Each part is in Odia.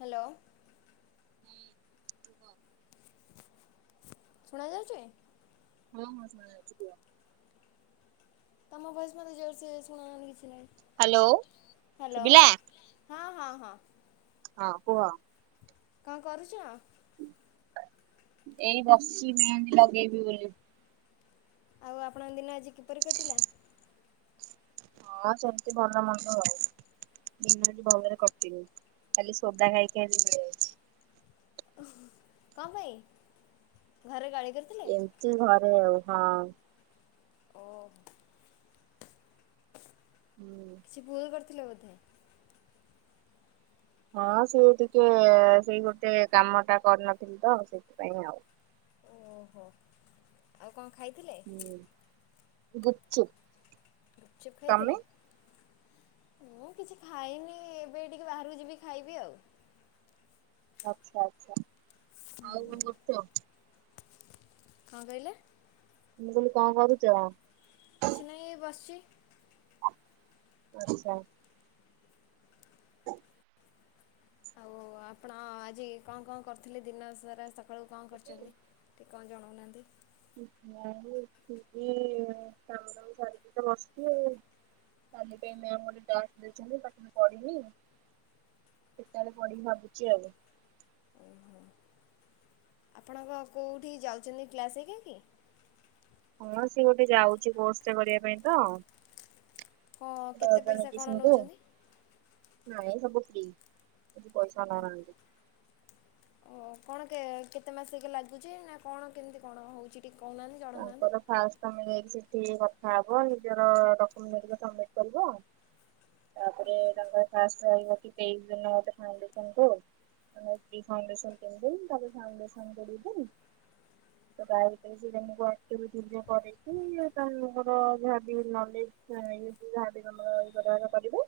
ହ୍ୟାଲୋ। ହୁଁ ତୁ ଶୁଣା ଯାଉଛି? ହଁ ହଁ ଶୁଣାଯାଉଛି କୁହ। ତମ ବଏସ୍ ମତେ ଜରସେ ଶୁଣା ଯାଉନି କିଛି ନାହିଁ ହ୍ୟାଲୋ ହ୍ୟାଲୋ ଶୁଵିଲା। ହଁ ହଁ ହଁ। ହଁ କୁହ। କଣ କରୁଛ? ଏଇ ବସିିଚି ମେହେନ୍ତି ଲଗେଇବି ବୋଲି। ଆଉ ଆପଣଙ୍କ ଦିନ ଆଜି କିପରି କଟିଲା? ହଁ ସେମିତି ଭଲ ମନ୍ଦ ହଉ। ଦିନ ଆଜି ଭଲରେ କଟିନି ଖାଲି ସୋଦା ଖାଇକି ଆଜି ଆଜି ଯାଇଛି। କଣ ପାଇଁ ଘରେ ଗାଳି କରିଥିଲେ ଏମତି ଘରେ ଆଉ ହଁ। ଓ। ହୁଁ। କିଛି ଭୁଲ କରିଥିଲେ ବୋଧେ? ହଁ ସିଏ ଟିକେ ସେଇ ଗୋଟେ କାମଟା କରିନଥିଲ ତ ସେଥିପାଇଁ ଆଉ। ଓହୋ ଆଉ କଣ ଖାଇଥିଲ? ହୁଁ ଗୁପ୍ ଚୁପ୍। ଗୁପଚୁପ ଖାଇଥିଲେ? ମୁଁ କିଛି ଖାଇନି ଏବେ ଟିକେ ବାହାରକୁ ଯିବି ଖାଇବି ଆଉ। ଆଛା ଆଛା ଆଉ କଣ କରୁଛ? କଣକହିଲେ? ମୁଁ କହିଲି କଣ କରୁଛ? କିଛି ନାହିଁ ବସିଛି। ଆଛା। ଆଉ ଆପଣ ଆଜି କଣ କଣ କରିଥିଲେ ଦିନ ସାରା ସକାଳୁ କଣ କରିଛନ୍ତିି କଣ ଯଣଉନାହାନ୍ତି। ମୁଁ ଆଉ କିଛି କାମ ଦାମ ସାରିକି ତ ବସଛି ଆଉ। କାଲି ପାଇଁ ମୋମ୍ ଗୋଟେ ଟାସ୍କ ଦେଇଛନ୍ତି ତାକୁ ମୁଁ କରିନି। କେତେବେଳେ ପଢ଼ିବି ଭାବୁଛି ଆଉ। ଆପଣଙ୍କ କୋଉଠି ଯାଉଛନ୍ତି କ୍ଲାସ ହେରିକା କି? ହଁ ସିଏ ଗୋଟେ ଯାଉଛି କୋର୍ସ ଟା କରିବା ପାଇଁ ତ। ହଁ କେତେ ବରଦା ପଇସା କ'ଣ ମେଡିସିନ କୁ ନେଉଛନ୍ତି ନାଇ ସବୁ ଫ୍ରି। କିଛି ପଇସା ନେଉନାହାନ୍ତି। ଓ କଣ କେ କେତେ ମାସ ଲାଗୁଛି ନା କଣ କେମିତି କଣ ହଉଛି? ତାଙ୍କର ଫାଷ୍ଟ ତମେ ଯାଇକି ସେଠ ଟିକେ କଥା ହବ ନିଜର ଡକ୍ୟୁମେଣ୍ଟ ହେରୀକା ସମିଟ କରିବ ତାପରେ ତାଙ୍କର ଫାଷ୍ଟ ରହିବ କି ତେଇଶ ଦିନ ମୋଟେ ଫାଉଣ୍ଡେସନ କୁ। ପ୍ରି ଫାଉଣ୍ଡସନ ତିନିଦିନ ତାପ ଫାଉଣ୍ଡସନ କରିବାନି। ତ ତାଭିତରେ ସେ ତମେ ରାତିରୁ ଦିନ କରିଛି ତାହାଲେ ମୋର ଯଦି ନ ନେଇ ଇ ଯାହାବି ଗଣ୍ଡଗୋଳ ନିଜେ ତୋହର କରିବୁ।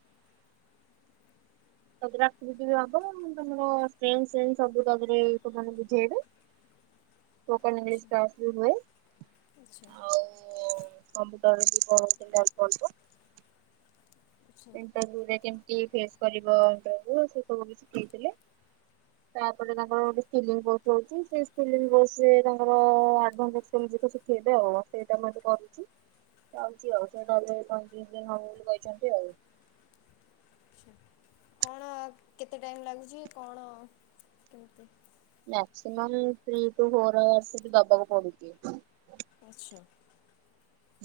ତା ପରେ ଆକୃତି ହବନା ମୁଁ ତମର ସେମ୍ ସିମ୍ ସବୁ ତପରେ ସେମାନେ ବୁଝେଇବେ। ହ ସ୍ପୋକେନ୍ ଇଂଲିଶ କ୍ଲାସ୍ ବି ରୋଲ୍। ଆଚ୍ଛା। ଓମ କପୁଟର ବି ପ [unintelligible] କରଚ। ଆଚ୍ଛା ଇଣ୍ଟରବୁ ରେ କେମତି ଫେସ୍ କରିବ ସବୁ ସେ ସବୁ ଶିଖେଇ ଥିଲେ। ତାପରେ ତାଙ୍କର ଗୋଟ ସ୍କିଲିଂ କୋଷ ରହୁଛି ସେ ସ୍କିଲିଙ୍ଗ କୋର୍ସ୍ ରେ ତାଙ୍କର ଏଡଭାନ୍ସ ସି ଜେତିକ ସିଖେଇବେ ଆଉ ସେଇଟା ମୁଁ ଏବେ କରୁଛି। ଯାଉଛି ଆଉ ସେ ଗଲେ ଦି ତିନ ଦିନି ହବ ବୋଲି କହିଛନ୍ତି ଆଉ। କଣ କେତେ ଟାଇମ ଲାଗୁଛି କଣ କେମତି? Maximum three two four hours ସେଠୀ ଦବାକୁ ପଡୁଛି। ଆଚ୍ଛା।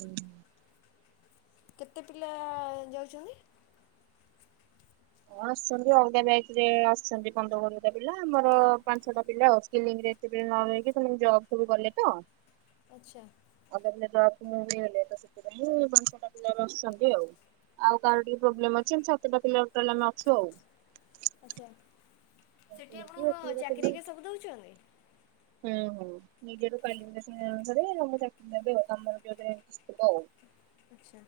ହୁଁ। କେତେ ପିଲା ଯାଉଛନ୍ତି? ହଁ ଆସୁଛନ୍ତି ଅଲଗା ବ୍ୟାଚ ରେ ଆସଛନ୍ତି ପନ୍ଦର କୋଡ଼ିଏଟା ପିଲା ଆମର ପାଞ୍ଚଛଟା ପିଲା ଆଉ ସିଲିଙ୍ଗ ଯେତେବେଳେ ନ ରହିକି ସେମାନେ ଜବ ସବୁ ଗଲେ ତ। ଆଚ୍ଛା [unintelligible] ମୁଭି ହେଲେ ତ ସେଥିପାଇଁ ପାଞ୍ଚଛଟା ପିଲା ଏବେ ଆସୁଛନ୍ତି ଆଉ। ଆଉ କାହାର ଟିକେ ପ୍ରୋବ୍ଲେ ଅଛି ଏମିତି ସାତଟା ପିଲା ଆମେ ଟୋଟାଲି ଆମେ ଅଛୁ ଆଉ। ଆଛା ସେଠି ଆପଣଙ୍କ ଚାକିର ହାରିକା ସବୁ ଦଉଛନ୍ତି। ହୁଁ ହୁଁ ନିଜର କ୍ୱାଲିଫିକେଶନ ଅନୁସାରେ ଆମେ ଚାକିରି ନେବେ ଆଉ ଆମର [unintelligible] ଆଉ। ଆଛା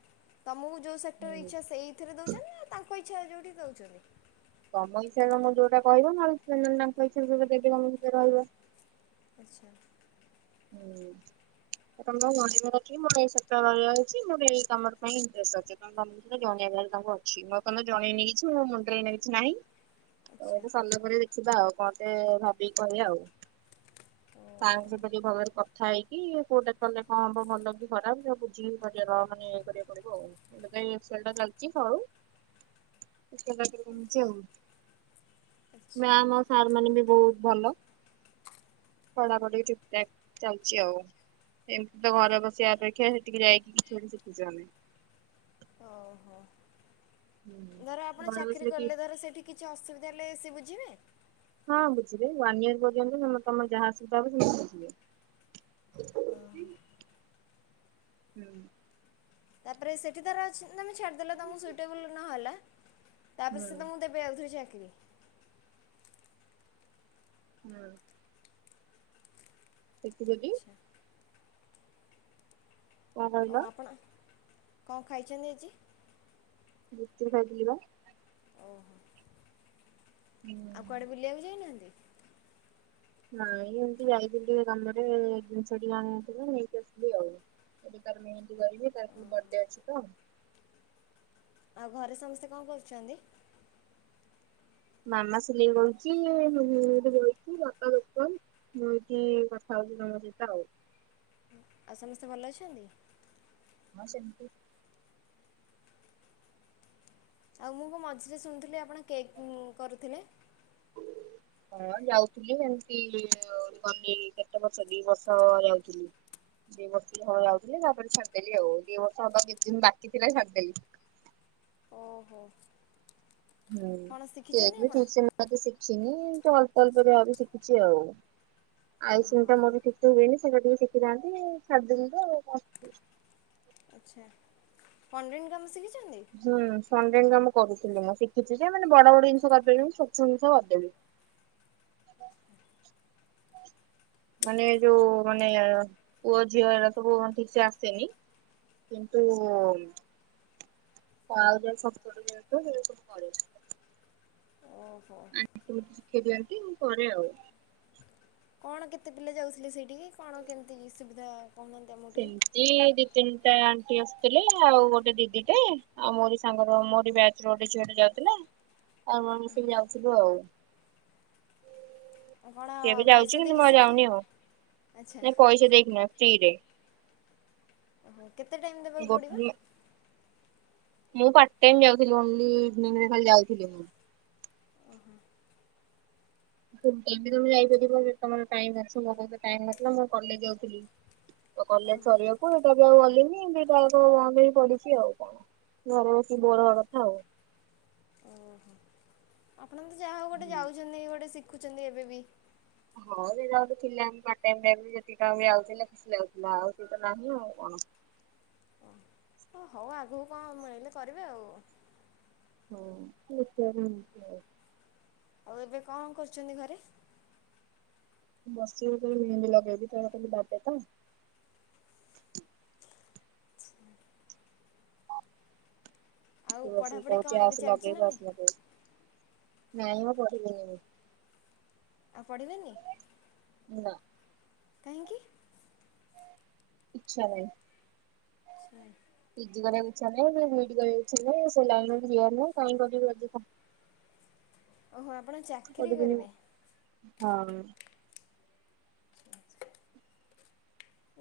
ତମକୁ ଯୋଉ ସେକ୍ଟର ହୁଁ ଇଛା ସେଇଥିରେ ଦଉଛନ୍ତି ନା ତାଙ୍କ ଇ ଛା ଯଉଠି ଦଉଛନ୍ତି? ତମ ହିସାବରେ ତମେ ଯୋଉଟା କହିବ ନହେଲେ ସେ ତାଙ୍କ ହିସାବରେ ଯୋଉଟା ଦେବେ ତମକୁ ସେତିରେ ରହିବ। ଆଛା। ହୁଁ। ତମେ ତମର ଜଣାଇବାର ଅଛି ମୋ ଏଇ ସପ୍ତାହ ରହିବାର ଅଛି। ମୋ ଏଇ କାମର ପାଇଁ ଇଣ୍ଟ୍ରେଷ୍ଟ୍ ଅଛି। ତମେ ତାଙ୍କୁ ଜଣେଇ ତାଙ୍କୁ ଅଛି, ମୁଁ ଏପନ୍ତ ଜଣେଇ ନେଇ କିଛି ମୋ ମୁଣ୍ଡରେ ଏଇନା କିଛି ନାହିଁ। ହଉ ଆଚ୍ଛା ସରିଲା ପରେ ଦେଖିବା ଆଉ କଣ ଟେ ଭାବିକି କହିବା ଆଉ ତାଙ୍କ ଓହୋ ଭଲରେ କଥା ହେଇକି କଉଟା କଲେ କଣ ହବ। ଭଲ କି ଖରାପ ସବୁ ବୁଝିକି କରିବାର ମାନେ ଇଏ କରିବାକୁ ପଡ଼ିବ ଆଉ। ଏଇଲେ କାଇଁ ଏକ୍ସଲଟା ଲାଗଚି ସରୁ। [inaudible] [unintelligible] ଆଚ୍ଛା ମ୍ୟାାମ ଆଉ ସାର୍ ମାନେ ବି ବହୁତ ଭଲ। ପଢାପଢି ଠିକ ଚା ଚାଲିଛି ଆଉ। ଏମିତି ତ ଘରେ ବସିବା ଅପେକ୍ଷା ସହେଠିକି ଯାଇକି, କିଛି ଗୋଟେ ଶିଖୁଚୁ ଆମେ। ହ [inaudible] ଧର ଆପଣ ଘରେ ଚାକିରୀ ବସିଲେ କି କଲେ ଧର ସେଠି କିଛି ଅସୁବିଧା ହେଲେ ସେ ବୁଝିବେ। ହଁ ବୁଝିବେ। ୱାନ୍ ଇୟର ପର୍ଯ୍ୟନ୍ତ ତ ତମର ଯାହା ଅସୁବିଧା ସେମାନେ ବୁଝିବେ। ଓହୋ। ହୁଁ। ତାପରେ ସେଠି ତାର ଅଛି। ତମେ ଛାଡ଼ିଦେଲ ତମକୁ ସୁଇଟେବୁଲ ନହଲା। ତାପରେ ହୁଁ ସେ ତମକୁ ଦେବେ ଆଉ ଥରେ ଚା କିରି। ନା। କେତେ ଦେବି। ଆଚ୍ଛା। କଣ ଓ କହିଲ ଆପଣ କଣ ଖାଇଛନ୍ତି ଆଜି। ଗୁପଚୁପ ଖାଇଥିଲି ବା। ଓହୋ। ଆଉ କୁଆଡେ ବୁଲିବାକୁ ଯାଇନାହାଁନ୍ତି। ନାଇଁ ଏମତି ଯାଇଥିଲି ଟିକେ କାମରେ, ଜିନିଷ ଟିକେ ଆଣିବା ପାଇଁ ନେଇକି ଆସିଲି ଆଉ। ଏବେ ତାର ମେହେନ୍ଦି କରିବି, ତାର କାଲି ବର୍ଥଡେ ଅଛି ତ। ଆଉ ଘରେ ସମସ୍ତେ କଣ କରୁଛନ୍ତି? ମାମା ସିଲେଇ କରୁଚି, ମୁଁ ଏଠି ବଇଛି ବାପା ଦୋକାନ ମୁଏଠି କଥା ଥା ହେଉଚି ତମ ସହିତ ଆଉ। ଆଉ ସମସ୍ତେ ଭଲ ଅଛନ୍ତି। ହଁ ସେମତି। ଆଉ ମୁଁ କଣ ମଝିରେ ଶୁଣୁଥିଲି ଆପଣ କେକ୍ କୁଁ କରୁଥିଲେ। ହଁ [inaudible] ହଁ ଯାଉଥିଲି ଏମିତି ଗଲି କେତେ ବର୍ଷ ଦି ବର୍ଷ ଯାଉଥିଲି। ଦି ବର୍ଷ ହବ ଯାଉଥିଲି ତାପରେ ଛାଡିଦେଲି ଆଉ ଦିବର୍ଷ ହବା ଦିଦିନ ବାକି ଥିଲା ଛାଡିଦେଲି। ହ ଓହ। ହୁଁ କେକ ବି ଠିକସେ ମାଆତ ଶିଖିନି। ତ ଅଳ୍ପ ଅଳ୍ପ ଯାହାବି ଶିଖିଛିଆଉ। ଆଇସିଂ ଓହୋ ଟା ମୁଁ ବି ଠିକସେ ହେଇନି ସେଟା ଟିକେ ଶିଖିଥାନ୍ତି ଛାଡି ଦେଲିତ ଆଛା ଫଣ୍ଡ୍ରିଙ୍ଗ କାମ ଶିଖିଛ ହୁଁ ଫଣ୍ଡ୍ରିନ କାମ କରୁଥିଲି ମୁଁ ଶିଖିଛି ଯେ ମାନେ ବଡ ବଡ ଜିନିଷ କରିପାରିବିନି ଛୋଟ ଛୋଟ ଜିନିଷ କରିଦେବି। ହ [inaudible] ମାନେ ଯୋଉ ମାନେ ପୁଅ ଝିଅ ଏଡା ସବୁ ଠିକ ସେ ଆସେନି। କିନ୍ତୁ ଉ ଆଉ ଜା ଛୋଟ ଛୋଟ ଜିନିଷ ସେରା ସବୁ କରେ। କେମିତି ହ। ଶିଖେଇ ଦିଅନ୍ତି ମୁ କରେ ଆଉ। କଣ କେତେ ପିଲା ଯାଉଥିଲେ ସେଇଠିକି କଣ କେମିତି କି ସୁବିଧା? କହୁନାହାନ୍ତି ଆମକୁ ଟିକେ ସେମିତି ଦି ତିନି ଟା। ଆସୁଥିଲେ ଆଉ ଗୋଟେ ଦିଦି ଟେ ଆଉ ମୋରି ସାଙ୍ଗର ମୋରି ବ୍ୟାଚ ର ଗୋଟେ ଝିଅଟେ ଯାଉଥିଲା। ଆଉ ଆମେ ମିସିକି ଯାଉଥିଲୁ ଆଉ। [inaudible] ଏବେ ପଇସା ଯାଉଛି କିନ୍ତୁ ଦେଇକି ମୁଁ ଆଉ ଶିଖ ଯାଉନି ଆଉ ଆଚ୍ଛା ନାଇ ପଇସା ଦେଇକି ନୁହେ ଫ୍ରିରେ। ଓହୋ କେତେ ଟାଇମ ଦେବାକୁ ଗୋ ପଡିବ? ମୁଁ ପାଟ ଟାଇମ ଯାଉଥିଲି ଓନଲି ଇଭିନିଙ୍ଗ ରେ ଖାଲି ଯାଉଥିଲି ମୁଁ। ଓହୋ। ଯୋଉ ତମେ ଯାଇପାରିବ ଯଦି ତମର ଟାଇମ ଅଛି ମୋ ପାଖରେ ଟାଇମ ନଥିଲା ମୁଁ କଲେଜ ଯାଉଥିଲି। [inaudible] ତ କଲେଜ ସରିବାକୁ ଏଟା ବି ଆଉ ଗଲିନି। ଇଁ ଦିଟା ଜାଗା କୁ ବନ୍ଦ ହେଇକି ପଡ଼ିଛି ଆଉ କଣ ଘରେ ବସି ବୋର ହବ କଥା ଆଉ। ଓହୋ ଆପଣ ତ ଯାହା ହଉ ଗୋଟେ ଯାଉଛନ୍ତି ଗୋଟେ ଶିଖୁଛନ୍ତି ଏବେ ବି। ହଁ ସେ ଯାହା ବି ଥିଲା ଏମିତି ପାର୍ଟ ଟାଇମ୍ ରେ ବି ଯେତିକି କାମ ବି ଆଉଥିଲା ଖୁସି ଲାଗୁଥିଲା ଆଉ ସେ ତ ନାହିଁ ଆଉ କଣ। ହଁ। ଓ ଓ ହଉ ଆଗକୁ କଣ ମିଳିଲେ କରିବେ ଆଉ। ହଉ ଦେଖିବା କଣ ହଉଚି ଆଉ। ଆଉ ଏବେ କଣ କରୁଛନ୍ତି ଘରେ? ବସିଚି ଏଇଠି ଗୋଟେ ମେହେନ୍ଦି ଲଗଉଚି ତାର କାଲି ବାଡେ ତ। ଆଉ ସେ ବସିକି ପଢ଼ାପଢ଼ି କହୁଚି କଣ ଏବେ ଆସେ ଚାଲିଛି ନା ଲଗେଇବୁ ନାହିଁ ଆସ ଲାଗେଇବୁ। ନାଇ ମ ପଢ଼ିବିନି ମୁଁ। ଆଉ ପଢିବେନି। ନା। କାହିଁକି? ଇଚ୍ଛା ନାହିଁ। ଇଚ୍ଛା ନାହିଁ। ପି ଜି କରିବାକୁ ଇଚ୍ଛା ନାହିଁ କି ବି ଇ ଡି କରିବାକୁ ଇଚ୍ଛା ନାହିଁ ସେ ଲାଇନ୍ ରେ ବି ଯିବାର ନାହିଁ କାହିଁକି କରିବି ଅଯଥା। ଓହୋ ଆ କରିବିନି ହଁ।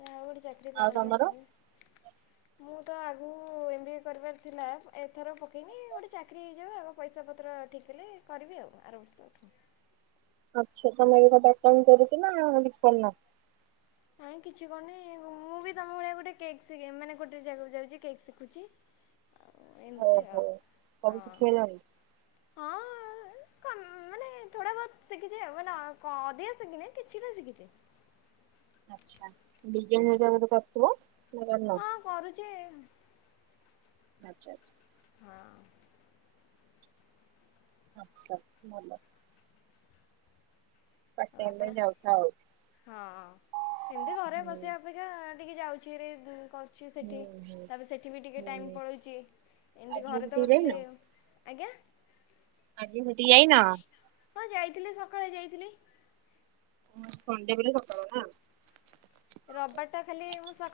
ଆଉ କଉଠି ଚାକିରୀ ଆଉ ପାଆନ୍ତୁ ତମର ଆପଣ ବି ମୁଁ ତ ଆଗୁ। ଏମ୍ ବି ଏ କରିବାର ଥିଲା ଏଥର ପକେଇନି ଗୋଟେ ଚାକିରି ହେଇଯାଉ ଆଗ ପଇସା ପତ୍ର ଠିକ୍ ହେଲେ କରିବି ଆଉ। ଅ-ଆର ବର୍ଷ ଠୁ। ଆଚ୍ଛା ତମେ ଏବେ କଣ ପାର୍ଟ ଟାଇମ୍ କରୁଚ ନା କିଛି କରୁନା। ନାଇଁ କିଛି କରୁନି ମୁଁ ବି ତମ ଭଳିଆ ଗୋଟେ କେକ୍ ଶିଖି ମାନେ ଗୋଟେ ଜାଗାକୁ ଯାଉଛି କେକ୍ ଶିଖୁଛି। ଆଉ ଏମିତି ଆଉ ଓହୋ। ସବୁ ହଁ ଶିଖିଗଲଣି ହଁ। ଆ କ ମାନେ ଥୋଡା ବୋହତ ଶିଖିଛି ଆଉ ମାନେ ଅ କ ଅଧିକା ଶିଖିନି କିଛି ଟା ଶିଖିଛି। ଆଚ୍ଛା ବିରୀୟାନୀ ଘରିକା ବଧେ କରୁଥିବ। ନା କରୁନ? ହଁ କରୁଛି ଏ ଆଚ୍ଛା ଆଚ୍ଛା। ହଁ। ଆଚ୍ଛା ଭଲ। ପାର୍ଟ ଓ ଟାଇମ ପାଇଁ ଆପଣ ଯାଉଥାଅ ଆଉ। ହଁ ଏମିତି ଘରେ ବସିବା ହୁଁ ଅପେକ୍ଷା। ଟିକେ ଯାଉଛି ହେରି ଦି କ ଛି ସେଠି ହୁଁ। ତାପରେ ସେଠି ବି ଟିକେ ଟାଇମ ହୁଁ ପଳଉଛି ଏମିତି ଆଜିକାଲି ଘରେ ତ ସେଠିକି ଯାଇନ ବସିଲେ। ଆଜ୍ଞା। ଆଜି ସେଠି କି ଯାଇନ? ହଁ ଯାଇଥିଲି ସକାଳେ ଯାଇଥିଲି। ଉଁ ସଣ୍ଡେ ବୋଲି ସକାଳୁ ନା।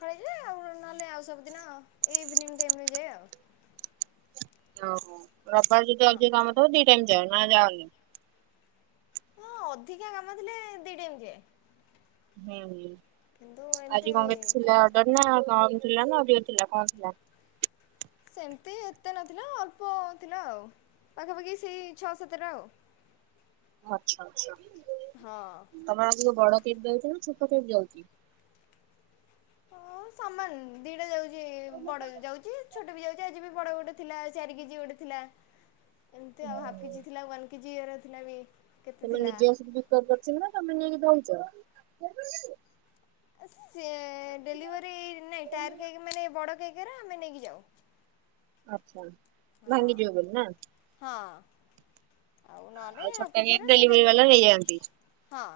ଖେଳ ଆଉ ନହେଲେ ଆଉ ସବୁଦିନଇନି ଯାଏ ଆଉ। ଓହୋ ରବିବାର ଯଦି ହଁ ଅଉ କାମ ଦି ଟାଇ ଯାାଉ ନା ଯାଲେ। ହଁ ଅଧିକା କାମଥିଲେ ଦି ଟାଇମ ଯାଏ। ହୁଁ ହୁଁ କିନ୍ତୁ ଆଜି ଏମିତି କଣ କେ ଥିଲା ଅର୍ଡର ନା କଣ? ଥିଲା ନା ଅଧିକ ଥିଲା କଣ ଥିଲା? ସେମିତି ଏତେ ନଥିଲା ଅଳ୍ପ ଥିଲା ଆଉ। ପାଖାପାଖି ସେଇ ଛଅ ସାତରେ ଆଉ। ଆଛା ଆଛା ହଁ ତମର ଆଗ ବଡ କେ ଯାଉଛି ନାପ କେ ଯାଉଛି। ହଉ ସମାନ ଦିଟା ଯାଉଛି ବଡ ଯାଉଛି ଛୋଟ ବି ଯାଉଛି ଆଜି ବି ବଡ ଗୋଟେ ଥିଲା ଚାରି କେଜି ଗୋଟେ ଥିଲା ଏମତି ଆଉ ହ କେଜି ଥିଲା ୱ କେଜି ଥିଲା ବି। କେତେ ତମେ ଥିଲା। ନିଜେ ସବୁ ବିକ କରିଛ ନା ତମେ ନେଇକି ଦଉଛ। ସେ ଡେଲିଭରି ନାଇଁ ଟାର କେକ୍ ମାନେ ବଡ କେକ୍। ଆମେ ନେଇକି ଯାଉ। ଆଛା ହଁ। ଭାଙ୍ଗି ଯିବ ବୋଲି ନା। ହଁ ନହେଲେ ଆଉ ହାଫ୍ ଛୋଟା କେଜି ଏରା ସେ ଡେଲିଭରି ଡେଲି ବାଲା ନେଇଯାଆନ୍ତି। ହଁ।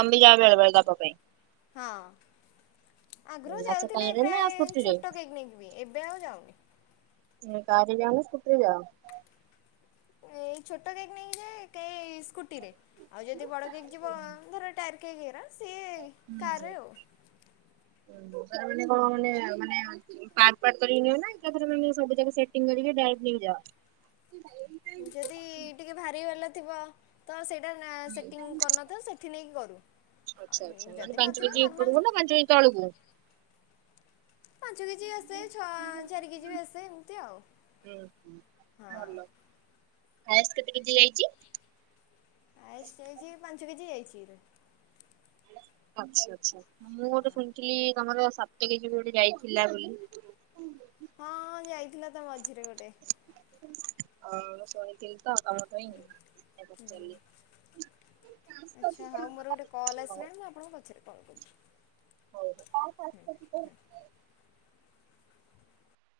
କମ ଯା ବେଳେ ବେଲେ ଦବା ପାଇଁ ପାଇଁ। ହଁ। ଆଗରୁ ଆଚ୍ଛା ଯାଉଥିଲି କାରରେ ନା ପ୍ରାୟ ସ୍କୁଟିରେ ଛୋଟ ପିକନିକ ବି ଏବେ ଆଉ ଯାଉନି। କାର ଯ ନା ସ୍କୁଟର ଯାଅ? ଏଇ ଛୋଟ କୋଇକ୍ ନେଇକ ଯେ କେ ସ୍କୁଟି ରେ ଆଉ ଯଦି ବଡ କୋଇକ୍ ଯିବ ଧର ଟାୟାର କେକ୍ ହେରା। ସିଏ କାରରେ ଆଉ। ହୁଁ ହୁଁ ହୁଁ ହ। ଣ ଏକାେ କରଡ। ଯଦି ଟିକେ ଭାରି ବାଲା ଥିବ ତ ସେ ସେଂ କରିନଥା ସେଠ ନେଇକି କରୁ। ଆଉ ଆଛା ଆଛା ମାନେ ଯଦି ପାଞ୍ଚ ନଥିବ କେଜି ନର୍ମାଲ ଉପରବୁ ଥିବ ନା ପାଞ୍ଚ କେଜି ତଳକୁ? ପାଞ୍ଚ କେଜି ବି ଆସେ ଛ ଚାରି କେଜି ବି ଆସେ ଏମିତି ଆଉ। ହଁ। ଭଲ ହାଏଷ୍ଟ କେତେ କେଜି ଯାଇଛି? ଆଚି ପଞ୍ଚକେଜୀ ଯାଇଛିି। ଆଛା ଆଛା ମୁଁ ଗୋଟେ ଶୁଣିଥିଲି ତମର ସପ୍ତକ ଯ ଗୋଟେ ଯାଇଥିଲା ବୋଲି। ହଁ ଯାଇଥିଲା ତା ମଝିରେ ଗୋଟେ। [unintelligible] [inaudible] ଆଚ୍ଛା ହଉ ମୋର ଗୋଟେ କଲ୍ ହଉ ଆସିଲାଣି ମୁଁ ଆପଣଙ୍କୁ ପଛରେ କଲ୍ ହଉ। କରଛି। ହୁଁ ହୁଁ।